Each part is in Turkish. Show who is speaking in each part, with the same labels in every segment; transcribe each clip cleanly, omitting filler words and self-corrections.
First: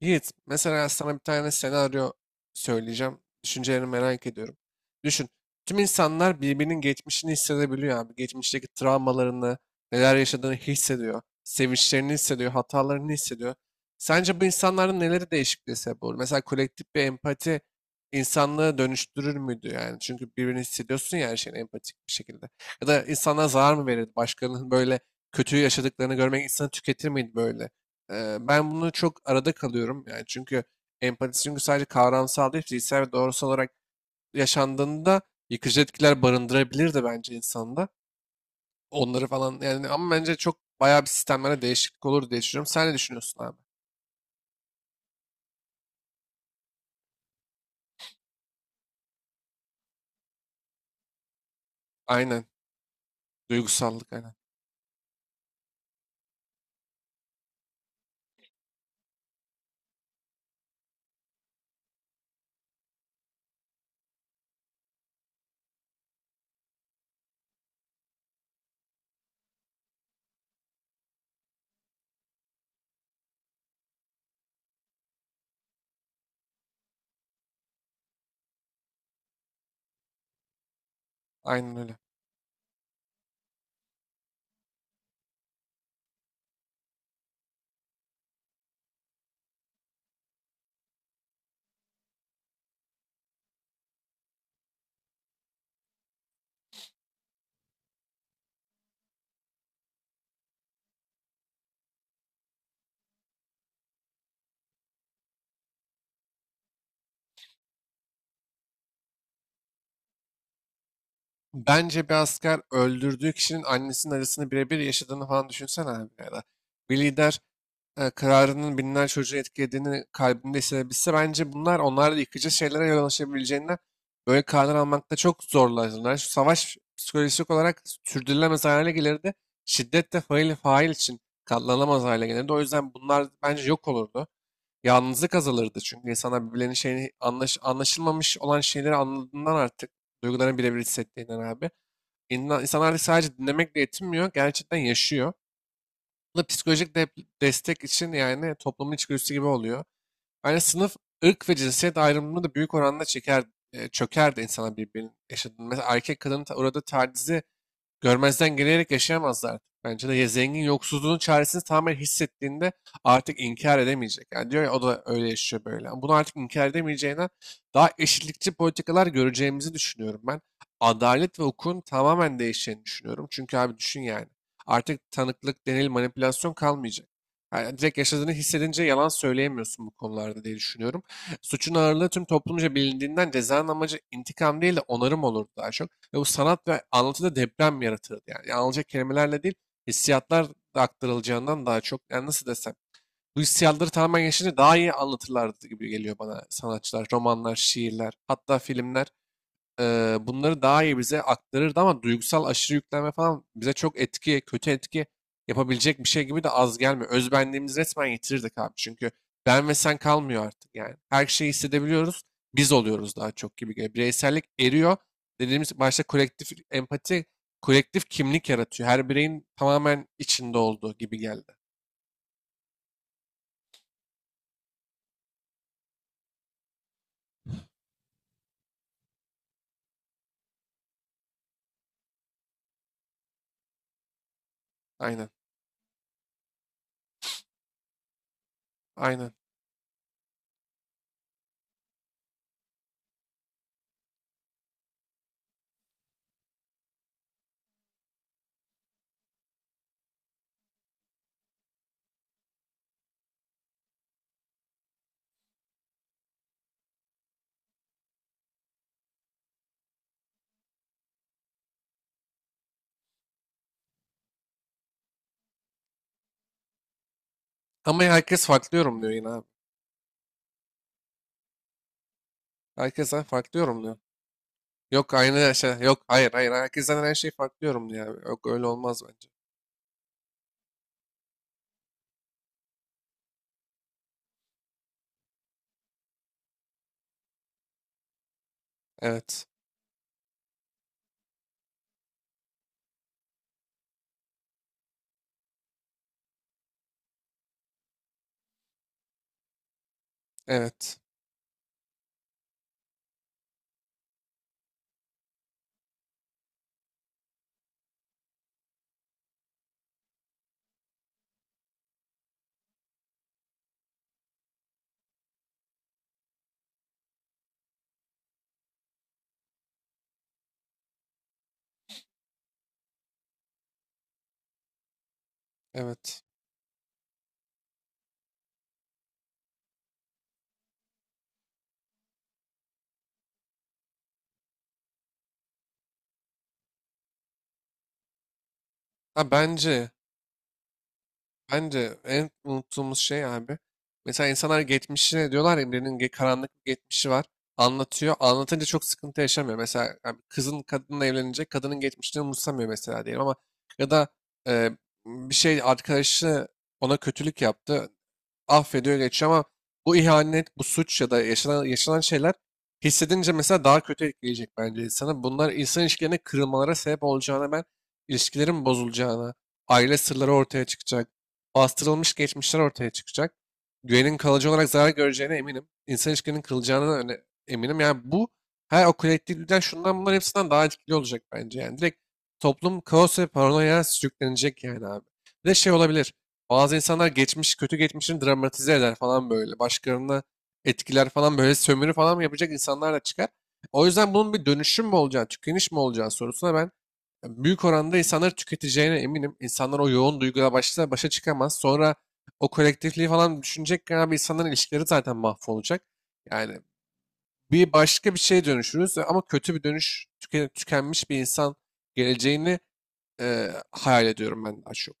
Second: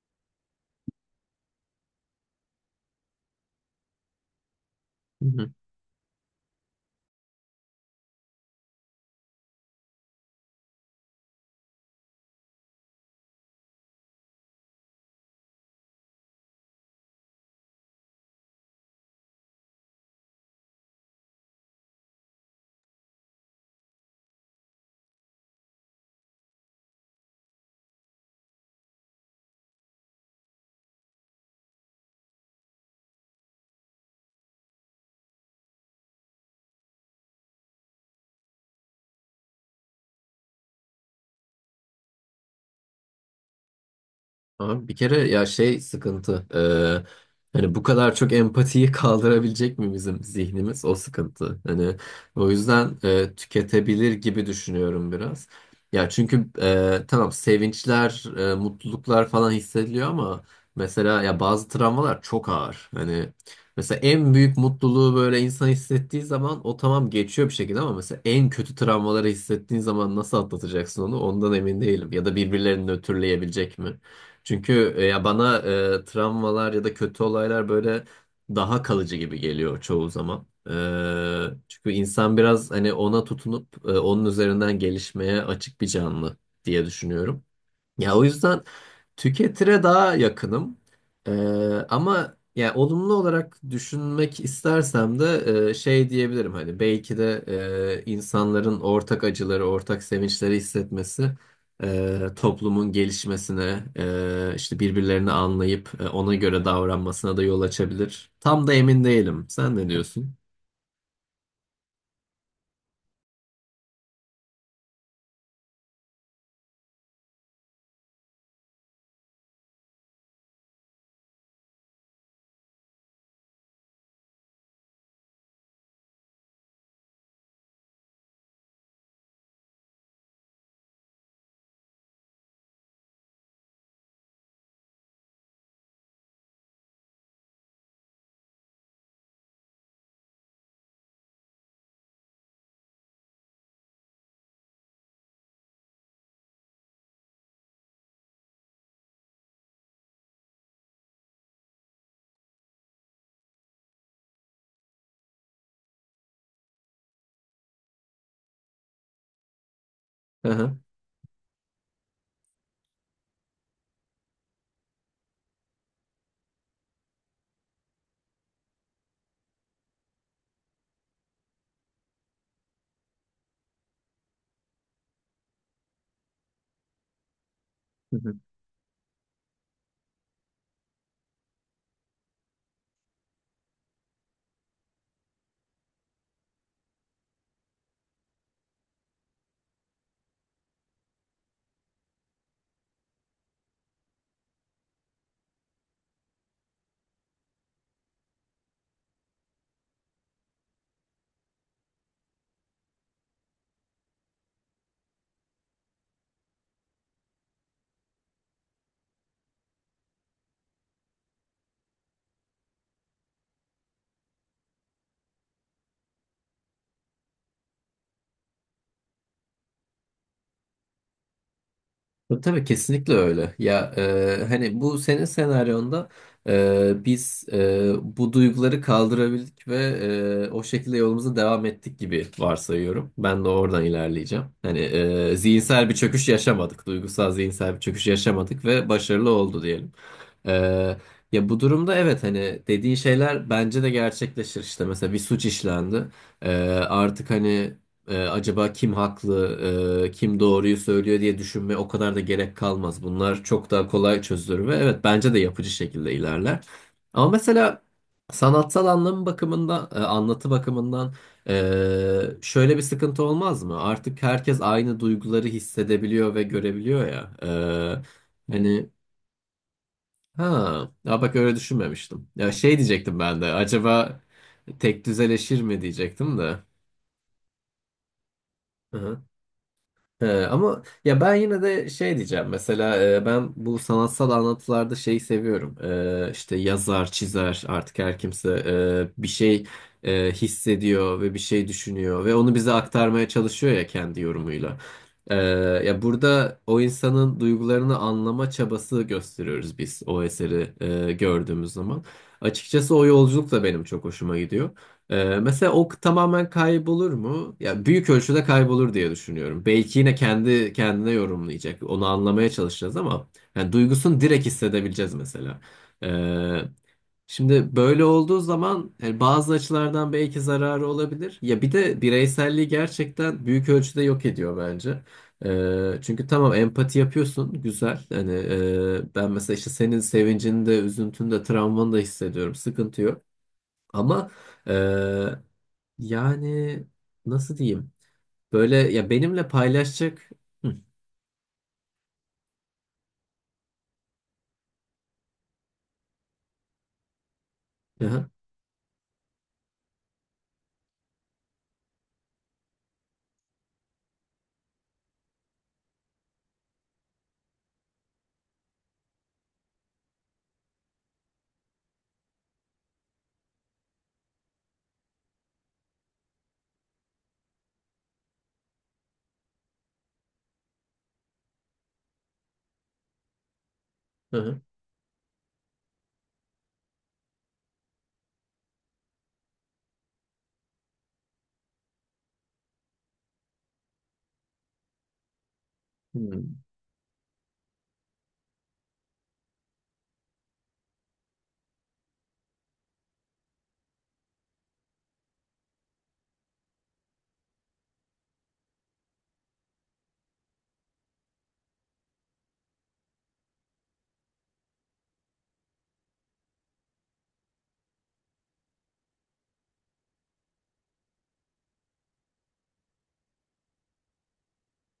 Speaker 1: Yiğit, mesela sana bir tane senaryo söyleyeceğim. Düşüncelerini merak ediyorum.
Speaker 2: Hı
Speaker 1: Düşün,
Speaker 2: hı.
Speaker 1: tüm insanlar birbirinin geçmişini hissedebiliyor abi. Geçmişteki travmalarını, neler yaşadığını hissediyor. Sevinçlerini hissediyor, hatalarını hissediyor. Sence bu insanların neleri değişikliğe sebep olur? Mesela kolektif bir empati insanlığı dönüştürür müydü yani? Çünkü birbirini hissediyorsun ya her şeyin empatik bir şekilde. Ya da insana zarar mı verirdi? Başkalarının böyle kötü yaşadıklarını görmek insanı tüketir miydi böyle? Ben bunu çok arada kalıyorum. Yani çünkü empati çünkü sadece kavramsal değil, fiziksel ve doğrusal olarak yaşandığında yıkıcı etkiler barındırabilir de bence insanda. Onları falan yani ama bence çok bayağı bir sistemlere değişiklik olur diye düşünüyorum. Sen ne düşünüyorsun abi?
Speaker 2: Abi bir kere ya şey sıkıntı. Hani bu kadar çok empatiyi kaldırabilecek mi bizim zihnimiz? O sıkıntı. Hani
Speaker 1: Aynen.
Speaker 2: o yüzden
Speaker 1: Duygusallık
Speaker 2: tüketebilir
Speaker 1: aynen.
Speaker 2: gibi düşünüyorum biraz. Ya çünkü tamam sevinçler, mutluluklar falan hissediliyor ama mesela ya bazı travmalar çok ağır. Hani mesela en büyük mutluluğu böyle insan hissettiği zaman o tamam geçiyor bir şekilde ama mesela en kötü travmaları hissettiğin zaman nasıl atlatacaksın onu? Ondan emin değilim. Ya da birbirlerini nötrleyebilecek mi? Çünkü ya bana travmalar ya da kötü olaylar böyle daha kalıcı gibi geliyor çoğu zaman.
Speaker 1: Aynen
Speaker 2: Çünkü
Speaker 1: öyle.
Speaker 2: insan biraz hani ona tutunup onun üzerinden gelişmeye açık bir canlı diye düşünüyorum. Ya o yüzden tüketire daha yakınım. Ee, Ama yani olumlu olarak düşünmek istersem de şey diyebilirim hani belki de insanların ortak acıları, ortak sevinçleri hissetmesi toplumun gelişmesine, işte birbirlerini anlayıp ona göre davranmasına da yol açabilir. Tam da emin değilim. Sen ne diyorsun?
Speaker 1: Bence bir asker öldürdüğü kişinin annesinin acısını birebir yaşadığını falan düşünsene abi ya da bir lider kararının binler çocuğu etkilediğini kalbinde hissedebilse bence bunlar onlarla yıkıcı şeylere yol açabileceğinden böyle karar almakta çok zorlanırlar. Şu savaş psikolojik olarak sürdürülemez hale gelirdi. Şiddet de fail için katlanamaz hale gelirdi. O yüzden bunlar bence yok olurdu. Yalnızlık azalırdı çünkü insanlar birbirlerinin şeyini anlaşılmamış olan şeyleri anladığından artık duygularını birebir hissettiğinden abi. İnsan, insanlar artık sadece dinlemekle yetinmiyor, gerçekten yaşıyor. Bu da psikolojik destek için yani toplumun içgüdüsü gibi oluyor. Yani sınıf, ırk ve cinsiyet ayrımını da büyük oranda çeker, çöker de insanlar birbirinin yaşadığını. Mesela erkek kadının uğradığı tacizi görmezden gelerek yaşayamazlar. Bence de ya zengin
Speaker 2: Hı
Speaker 1: yoksulluğun çaresini tamamen hissettiğinde artık inkar edemeyecek. Yani diyor ya o da öyle yaşıyor böyle. Yani bunu artık inkar edemeyeceğine daha eşitlikçi politikalar göreceğimizi düşünüyorum ben. Adalet ve hukukun tamamen değişeceğini düşünüyorum. Çünkü abi düşün yani. Artık tanıklık, delil, manipülasyon kalmayacak. Yani direkt yaşadığını
Speaker 2: hı.
Speaker 1: hissedince yalan söyleyemiyorsun bu konularda diye düşünüyorum. Suçun ağırlığı tüm toplumca bilindiğinden cezanın amacı intikam değil de onarım olurdu daha çok. Ve bu sanat ve anlatıda deprem yaratırdı yani. Yani anılacak kelimelerle değil, hissiyatlar da aktarılacağından daha çok. Yani nasıl desem, bu hissiyatları tamamen yaşayınca daha iyi anlatırlardı gibi geliyor bana sanatçılar, romanlar, şiirler, hatta filmler bunları daha iyi bize aktarırdı ama duygusal aşırı yüklenme falan bize çok etki, kötü etki yapabilecek bir şey gibi de az gelmiyor. Özbenliğimizi resmen yitirirdik abi. Çünkü ben ve sen kalmıyor artık yani. Her şeyi hissedebiliyoruz. Biz oluyoruz daha çok gibi geliyor. Bireysellik eriyor. Dediğimiz başta kolektif empati, kolektif kimlik yaratıyor. Her bireyin tamamen içinde olduğu gibi geldi.
Speaker 2: Tabii tabii, kesinlikle öyle. Ya hani bu senin senaryonda biz bu duyguları kaldırabildik ve o şekilde yolumuza devam ettik gibi varsayıyorum. Ben de oradan ilerleyeceğim. Hani
Speaker 1: Aynen.
Speaker 2: zihinsel bir çöküş yaşamadık, duygusal zihinsel bir çöküş yaşamadık ve başarılı
Speaker 1: Aynen.
Speaker 2: oldu diyelim. E, Ya bu durumda evet hani dediğin şeyler bence de gerçekleşir işte. Mesela bir suç işlendi. E, Artık hani. Acaba kim haklı, kim doğruyu söylüyor diye düşünmeye o kadar da gerek kalmaz. Bunlar çok daha kolay çözülür ve evet bence de yapıcı şekilde ilerler. Ama mesela sanatsal anlamı bakımından, anlatı bakımından şöyle bir sıkıntı olmaz mı? Artık herkes aynı duyguları hissedebiliyor ve görebiliyor ya.
Speaker 1: Ama herkes farklı
Speaker 2: Hani
Speaker 1: yorumluyor yine abi.
Speaker 2: ha, ya bak öyle düşünmemiştim. Ya şey
Speaker 1: Herkes
Speaker 2: diyecektim ben de.
Speaker 1: farklı yorumluyor.
Speaker 2: Acaba tek
Speaker 1: Yok aynı
Speaker 2: düzeleşir
Speaker 1: şey.
Speaker 2: mi
Speaker 1: Yok, hayır
Speaker 2: diyecektim
Speaker 1: hayır.
Speaker 2: de.
Speaker 1: Herkesten her şey farklı diyorum ya. Yok öyle olmaz bence.
Speaker 2: He, ama ya ben yine de şey diyeceğim mesela ben bu sanatsal anlatılarda şeyi seviyorum. İşte yazar çizer artık her kimse bir
Speaker 1: Evet.
Speaker 2: şey hissediyor ve bir şey düşünüyor ve onu bize aktarmaya çalışıyor ya kendi yorumuyla. E, Ya burada o insanın duygularını anlama çabası gösteriyoruz biz o eseri
Speaker 1: Evet.
Speaker 2: gördüğümüz zaman açıkçası o yolculuk da benim çok hoşuma gidiyor. Mesela o tamamen kaybolur mu? Ya büyük ölçüde kaybolur diye düşünüyorum. Belki yine kendi kendine yorumlayacak. Onu anlamaya çalışacağız ama yani duygusunu direkt hissedebileceğiz mesela. Ee, Şimdi böyle olduğu zaman yani bazı açılardan belki zararı olabilir. Ya bir de bireyselliği gerçekten büyük ölçüde yok ediyor bence.
Speaker 1: Evet.
Speaker 2: Çünkü tamam empati yapıyorsun güzel hani ben mesela işte senin sevincini de üzüntünü de travmanı da hissediyorum sıkıntı yok. Ama eee, yani nasıl diyeyim? Böyle ya
Speaker 1: Ha
Speaker 2: benimle
Speaker 1: bence.
Speaker 2: paylaşacak. Hı,
Speaker 1: Bence en unuttuğumuz şey abi. Mesela insanlar geçmişine diyorlar ya birinin karanlık bir geçmişi var.
Speaker 2: hı,
Speaker 1: Anlatıyor.
Speaker 2: hı,
Speaker 1: Anlatınca çok sıkıntı yaşamıyor. Mesela yani kızın kadınla evlenecek. Kadının geçmişini umursamıyor mesela diyelim ama ya da e, bir şey arkadaşı ona kötülük yaptı. Affediyor geçiyor ama bu ihanet, bu suç ya da yaşanan şeyler hissedince mesela daha kötü etkileyecek bence insana. Bunlar insan ilişkilerine kırılmalara sebep olacağına ben ilişkilerin bozulacağına, aile sırları ortaya çıkacak, bastırılmış geçmişler ortaya çıkacak. Güvenin kalıcı
Speaker 2: hı,
Speaker 1: olarak zarar göreceğine eminim. İnsan ilişkilerinin kılacağına eminim. Yani bu her o kolektif lider şundan bunların hepsinden daha etkili olacak bence. Yani direkt toplum kaos ve paranoya sürüklenecek yani abi. Bir de şey olabilir.
Speaker 2: hı,
Speaker 1: Bazı insanlar geçmiş, kötü geçmişini dramatize eder falan böyle. Başkalarına etkiler falan böyle sömürü falan mı yapacak insanlar da çıkar. O yüzden bunun bir dönüşüm mü olacağı, tükeniş mi olacağı sorusuna ben büyük oranda insanları tüketeceğine eminim. İnsanlar o yoğun duyguyla başta başa çıkamaz. Sonra o kolektifliği falan düşünecekken abi insanların ilişkileri zaten mahvolacak. Yani bir başka bir şeye dönüşürüz ama kötü bir dönüş, tükenmiş bir insan geleceğini hayal ediyorum ben daha çok.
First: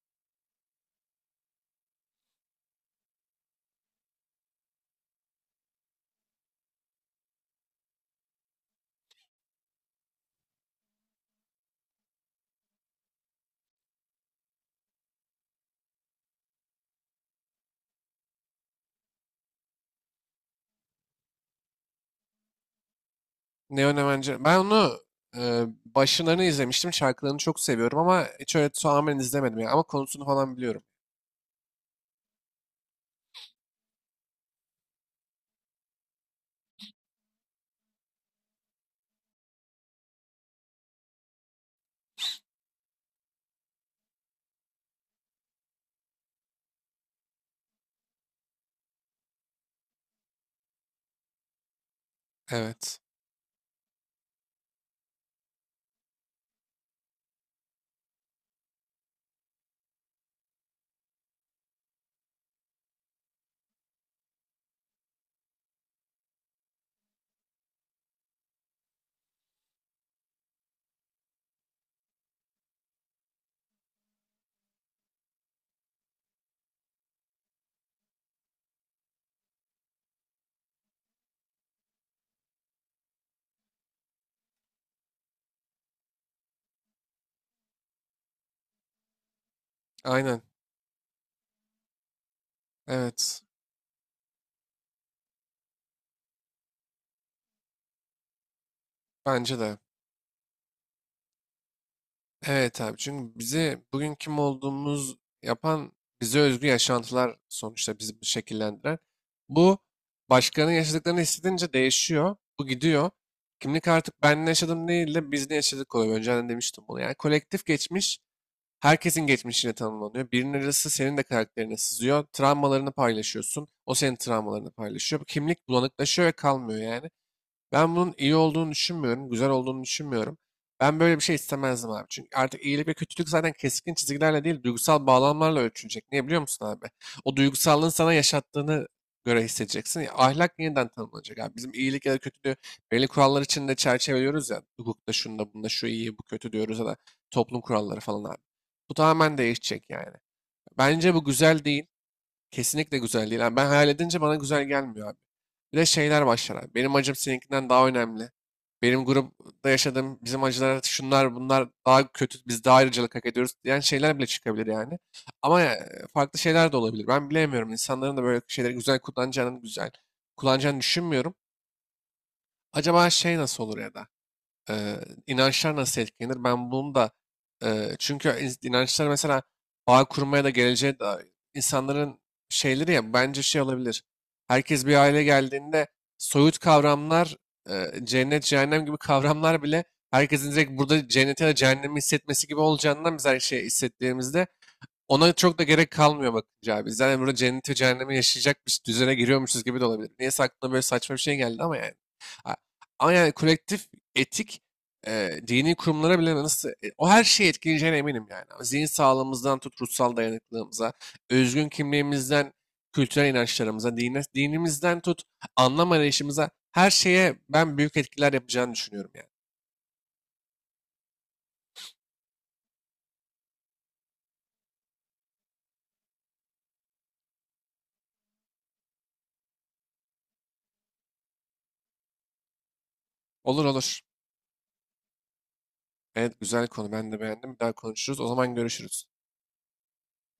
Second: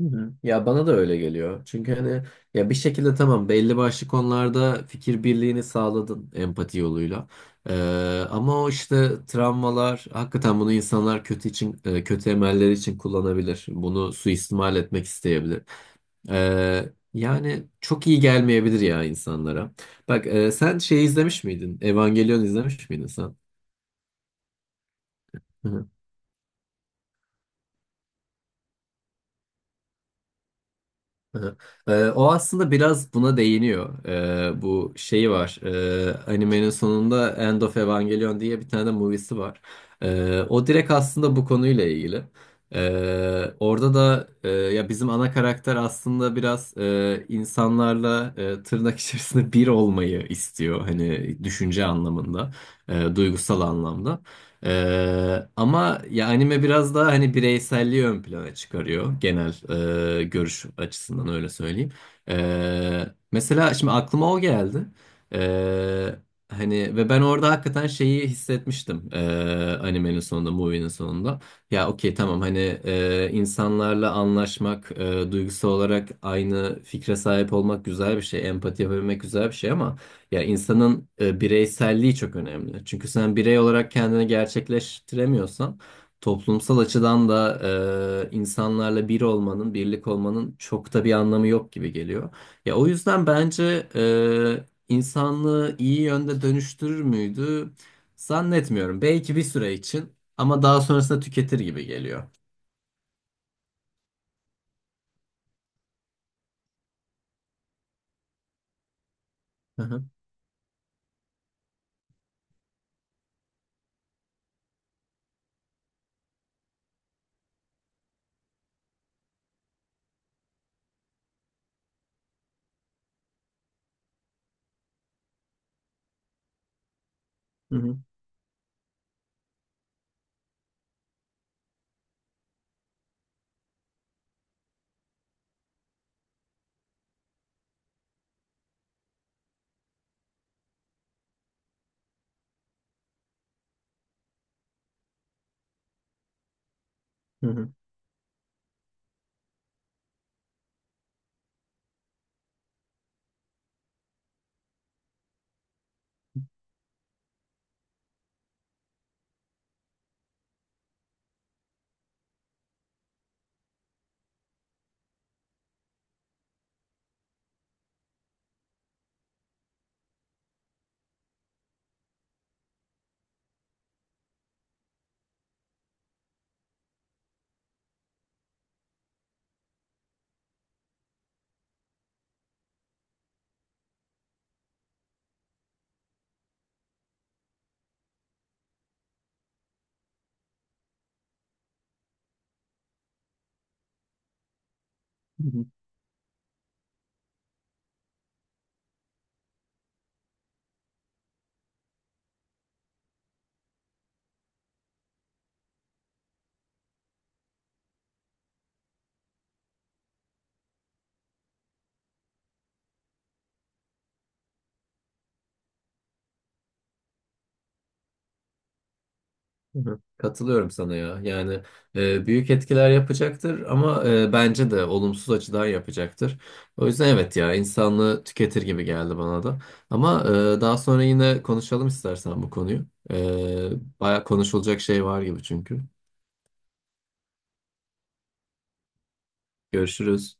Speaker 2: hı. Ya bana da öyle geliyor. Çünkü hani ya bir şekilde tamam belli başlı konularda fikir birliğini sağladın empati yoluyla. Ama o işte travmalar hakikaten bunu insanlar kötü için kötü emeller için kullanabilir. Bunu suistimal etmek isteyebilir. Yani çok iyi gelmeyebilir ya insanlara. Bak sen şey izlemiş miydin? Evangelion izlemiş miydin sen?
Speaker 1: Neonemenci. Ben onu başlarını izlemiştim. Şarkılarını çok seviyorum ama hiç öyle tamamen izlemedim. Yani. Ama konusunu falan biliyorum.
Speaker 2: Hı. O aslında biraz buna değiniyor. Bu şeyi var. Animenin sonunda End of Evangelion diye bir tane de movie'si var. O direkt aslında bu konuyla ilgili. Orada da ya bizim ana karakter aslında biraz insanlarla tırnak içerisinde bir olmayı istiyor. Hani düşünce anlamında,
Speaker 1: Evet.
Speaker 2: duygusal anlamda. Ama ya anime biraz daha hani bireyselliği ön plana çıkarıyor genel görüş açısından öyle söyleyeyim. Ee, Mesela şimdi aklıma o geldi. Ee, Hani ve ben orada hakikaten şeyi hissetmiştim animenin sonunda, movie'nin sonunda. Ya okey tamam hani insanlarla anlaşmak, duygusal olarak aynı fikre sahip olmak güzel bir şey, empati yapabilmek güzel bir şey ama. Ya insanın bireyselliği çok önemli. Çünkü sen birey olarak kendini gerçekleştiremiyorsan toplumsal açıdan da insanlarla bir olmanın, birlik
Speaker 1: Aynen.
Speaker 2: olmanın çok da bir anlamı yok gibi geliyor. Ya o yüzden
Speaker 1: Evet.
Speaker 2: bence insanlığı iyi yönde dönüştürür müydü? Zannetmiyorum. Belki bir
Speaker 1: Bence
Speaker 2: süre
Speaker 1: de.
Speaker 2: için ama daha sonrasında tüketir gibi geliyor.
Speaker 1: Evet abi, çünkü bizi bugün kim olduğumuz yapan bize özgü yaşantılar, sonuçta bizi bu şekillendiren. Bu
Speaker 2: Hı hı,
Speaker 1: başkalarının yaşadıklarını hissedince değişiyor. Bu gidiyor. Kimlik artık ben ne yaşadım değil de biz ne yaşadık oluyor. Önceden demiştim bunu. Yani kolektif geçmiş herkesin geçmişiyle tanımlanıyor. Birinin acısı senin de karakterine sızıyor. Travmalarını paylaşıyorsun. O senin travmalarını paylaşıyor. Bu kimlik bulanıklaşıyor ve kalmıyor yani.
Speaker 2: hı
Speaker 1: Ben
Speaker 2: hı,
Speaker 1: bunun iyi olduğunu düşünmüyorum, güzel olduğunu düşünmüyorum. Ben böyle bir şey istemezdim abi. Çünkü artık iyilik ve kötülük zaten keskin çizgilerle değil, duygusal bağlamlarla ölçülecek. Niye biliyor musun abi? O duygusallığın sana yaşattığını göre hissedeceksin. Ya, ahlak yeniden tanımlanacak abi. Bizim iyilik ya da kötülüğü belli kurallar içinde çerçeveliyoruz ya. Hukukta şunda bunda şu iyi bu kötü diyoruz ya da
Speaker 2: hı
Speaker 1: toplum
Speaker 2: hı,
Speaker 1: kuralları falan abi. Bu tamamen değişecek yani. Bence bu güzel değil. Kesinlikle güzel değil abi. Ben hayal edince bana güzel gelmiyor abi. Bir de şeyler başlar abi. Benim acım seninkinden daha önemli. Benim grupta yaşadığım bizim acılar şunlar bunlar daha kötü. Biz daha ayrıcalık hak ediyoruz diyen şeyler bile çıkabilir yani. Ama farklı şeyler de olabilir. Ben bilemiyorum. İnsanların da böyle şeyleri güzel kullanacağını düşünmüyorum. Acaba şey nasıl olur ya da? Eee, inançlar nasıl etkilenir? Ben bunu da çünkü inançlar mesela bağ kurmaya da geleceğe dair insanların şeyleri ya bence şey olabilir. Herkes bir aile geldiğinde soyut kavramlar cennet cehennem gibi kavramlar bile herkesin direkt burada cenneti ya da cehennemi hissetmesi gibi olacağından biz her şeyi hissettiğimizde ona
Speaker 2: hı
Speaker 1: çok da
Speaker 2: hı.
Speaker 1: gerek kalmıyor bakınca abi. Biz zaten burada cenneti ve cehennemi yaşayacak bir düzene giriyormuşuz gibi de olabilir. Niyeyse aklıma böyle saçma bir şey geldi ama yani. A- Ama yani kolektif etik dini kurumlara bile nasıl o her şeyi etkileyeceğine eminim yani. Zihin sağlığımızdan tut ruhsal dayanıklılığımıza, özgün kimliğimizden kültürel inançlarımıza, dine, dinimizden tut anlam arayışımıza her şeye ben büyük etkiler yapacağını düşünüyorum yani.
Speaker 2: Hı hı. Katılıyorum sana ya. Yani büyük etkiler yapacaktır ama bence de olumsuz açıdan yapacaktır. O yüzden evet ya insanlığı tüketir gibi geldi bana da. Ama daha sonra yine konuşalım istersen bu konuyu. E,
Speaker 1: Olur olur.
Speaker 2: Baya konuşulacak şey var gibi çünkü.
Speaker 1: Evet, güzel konu, ben de beğendim. Bir daha konuşuruz. O zaman görüşürüz.
Speaker 2: Görüşürüz.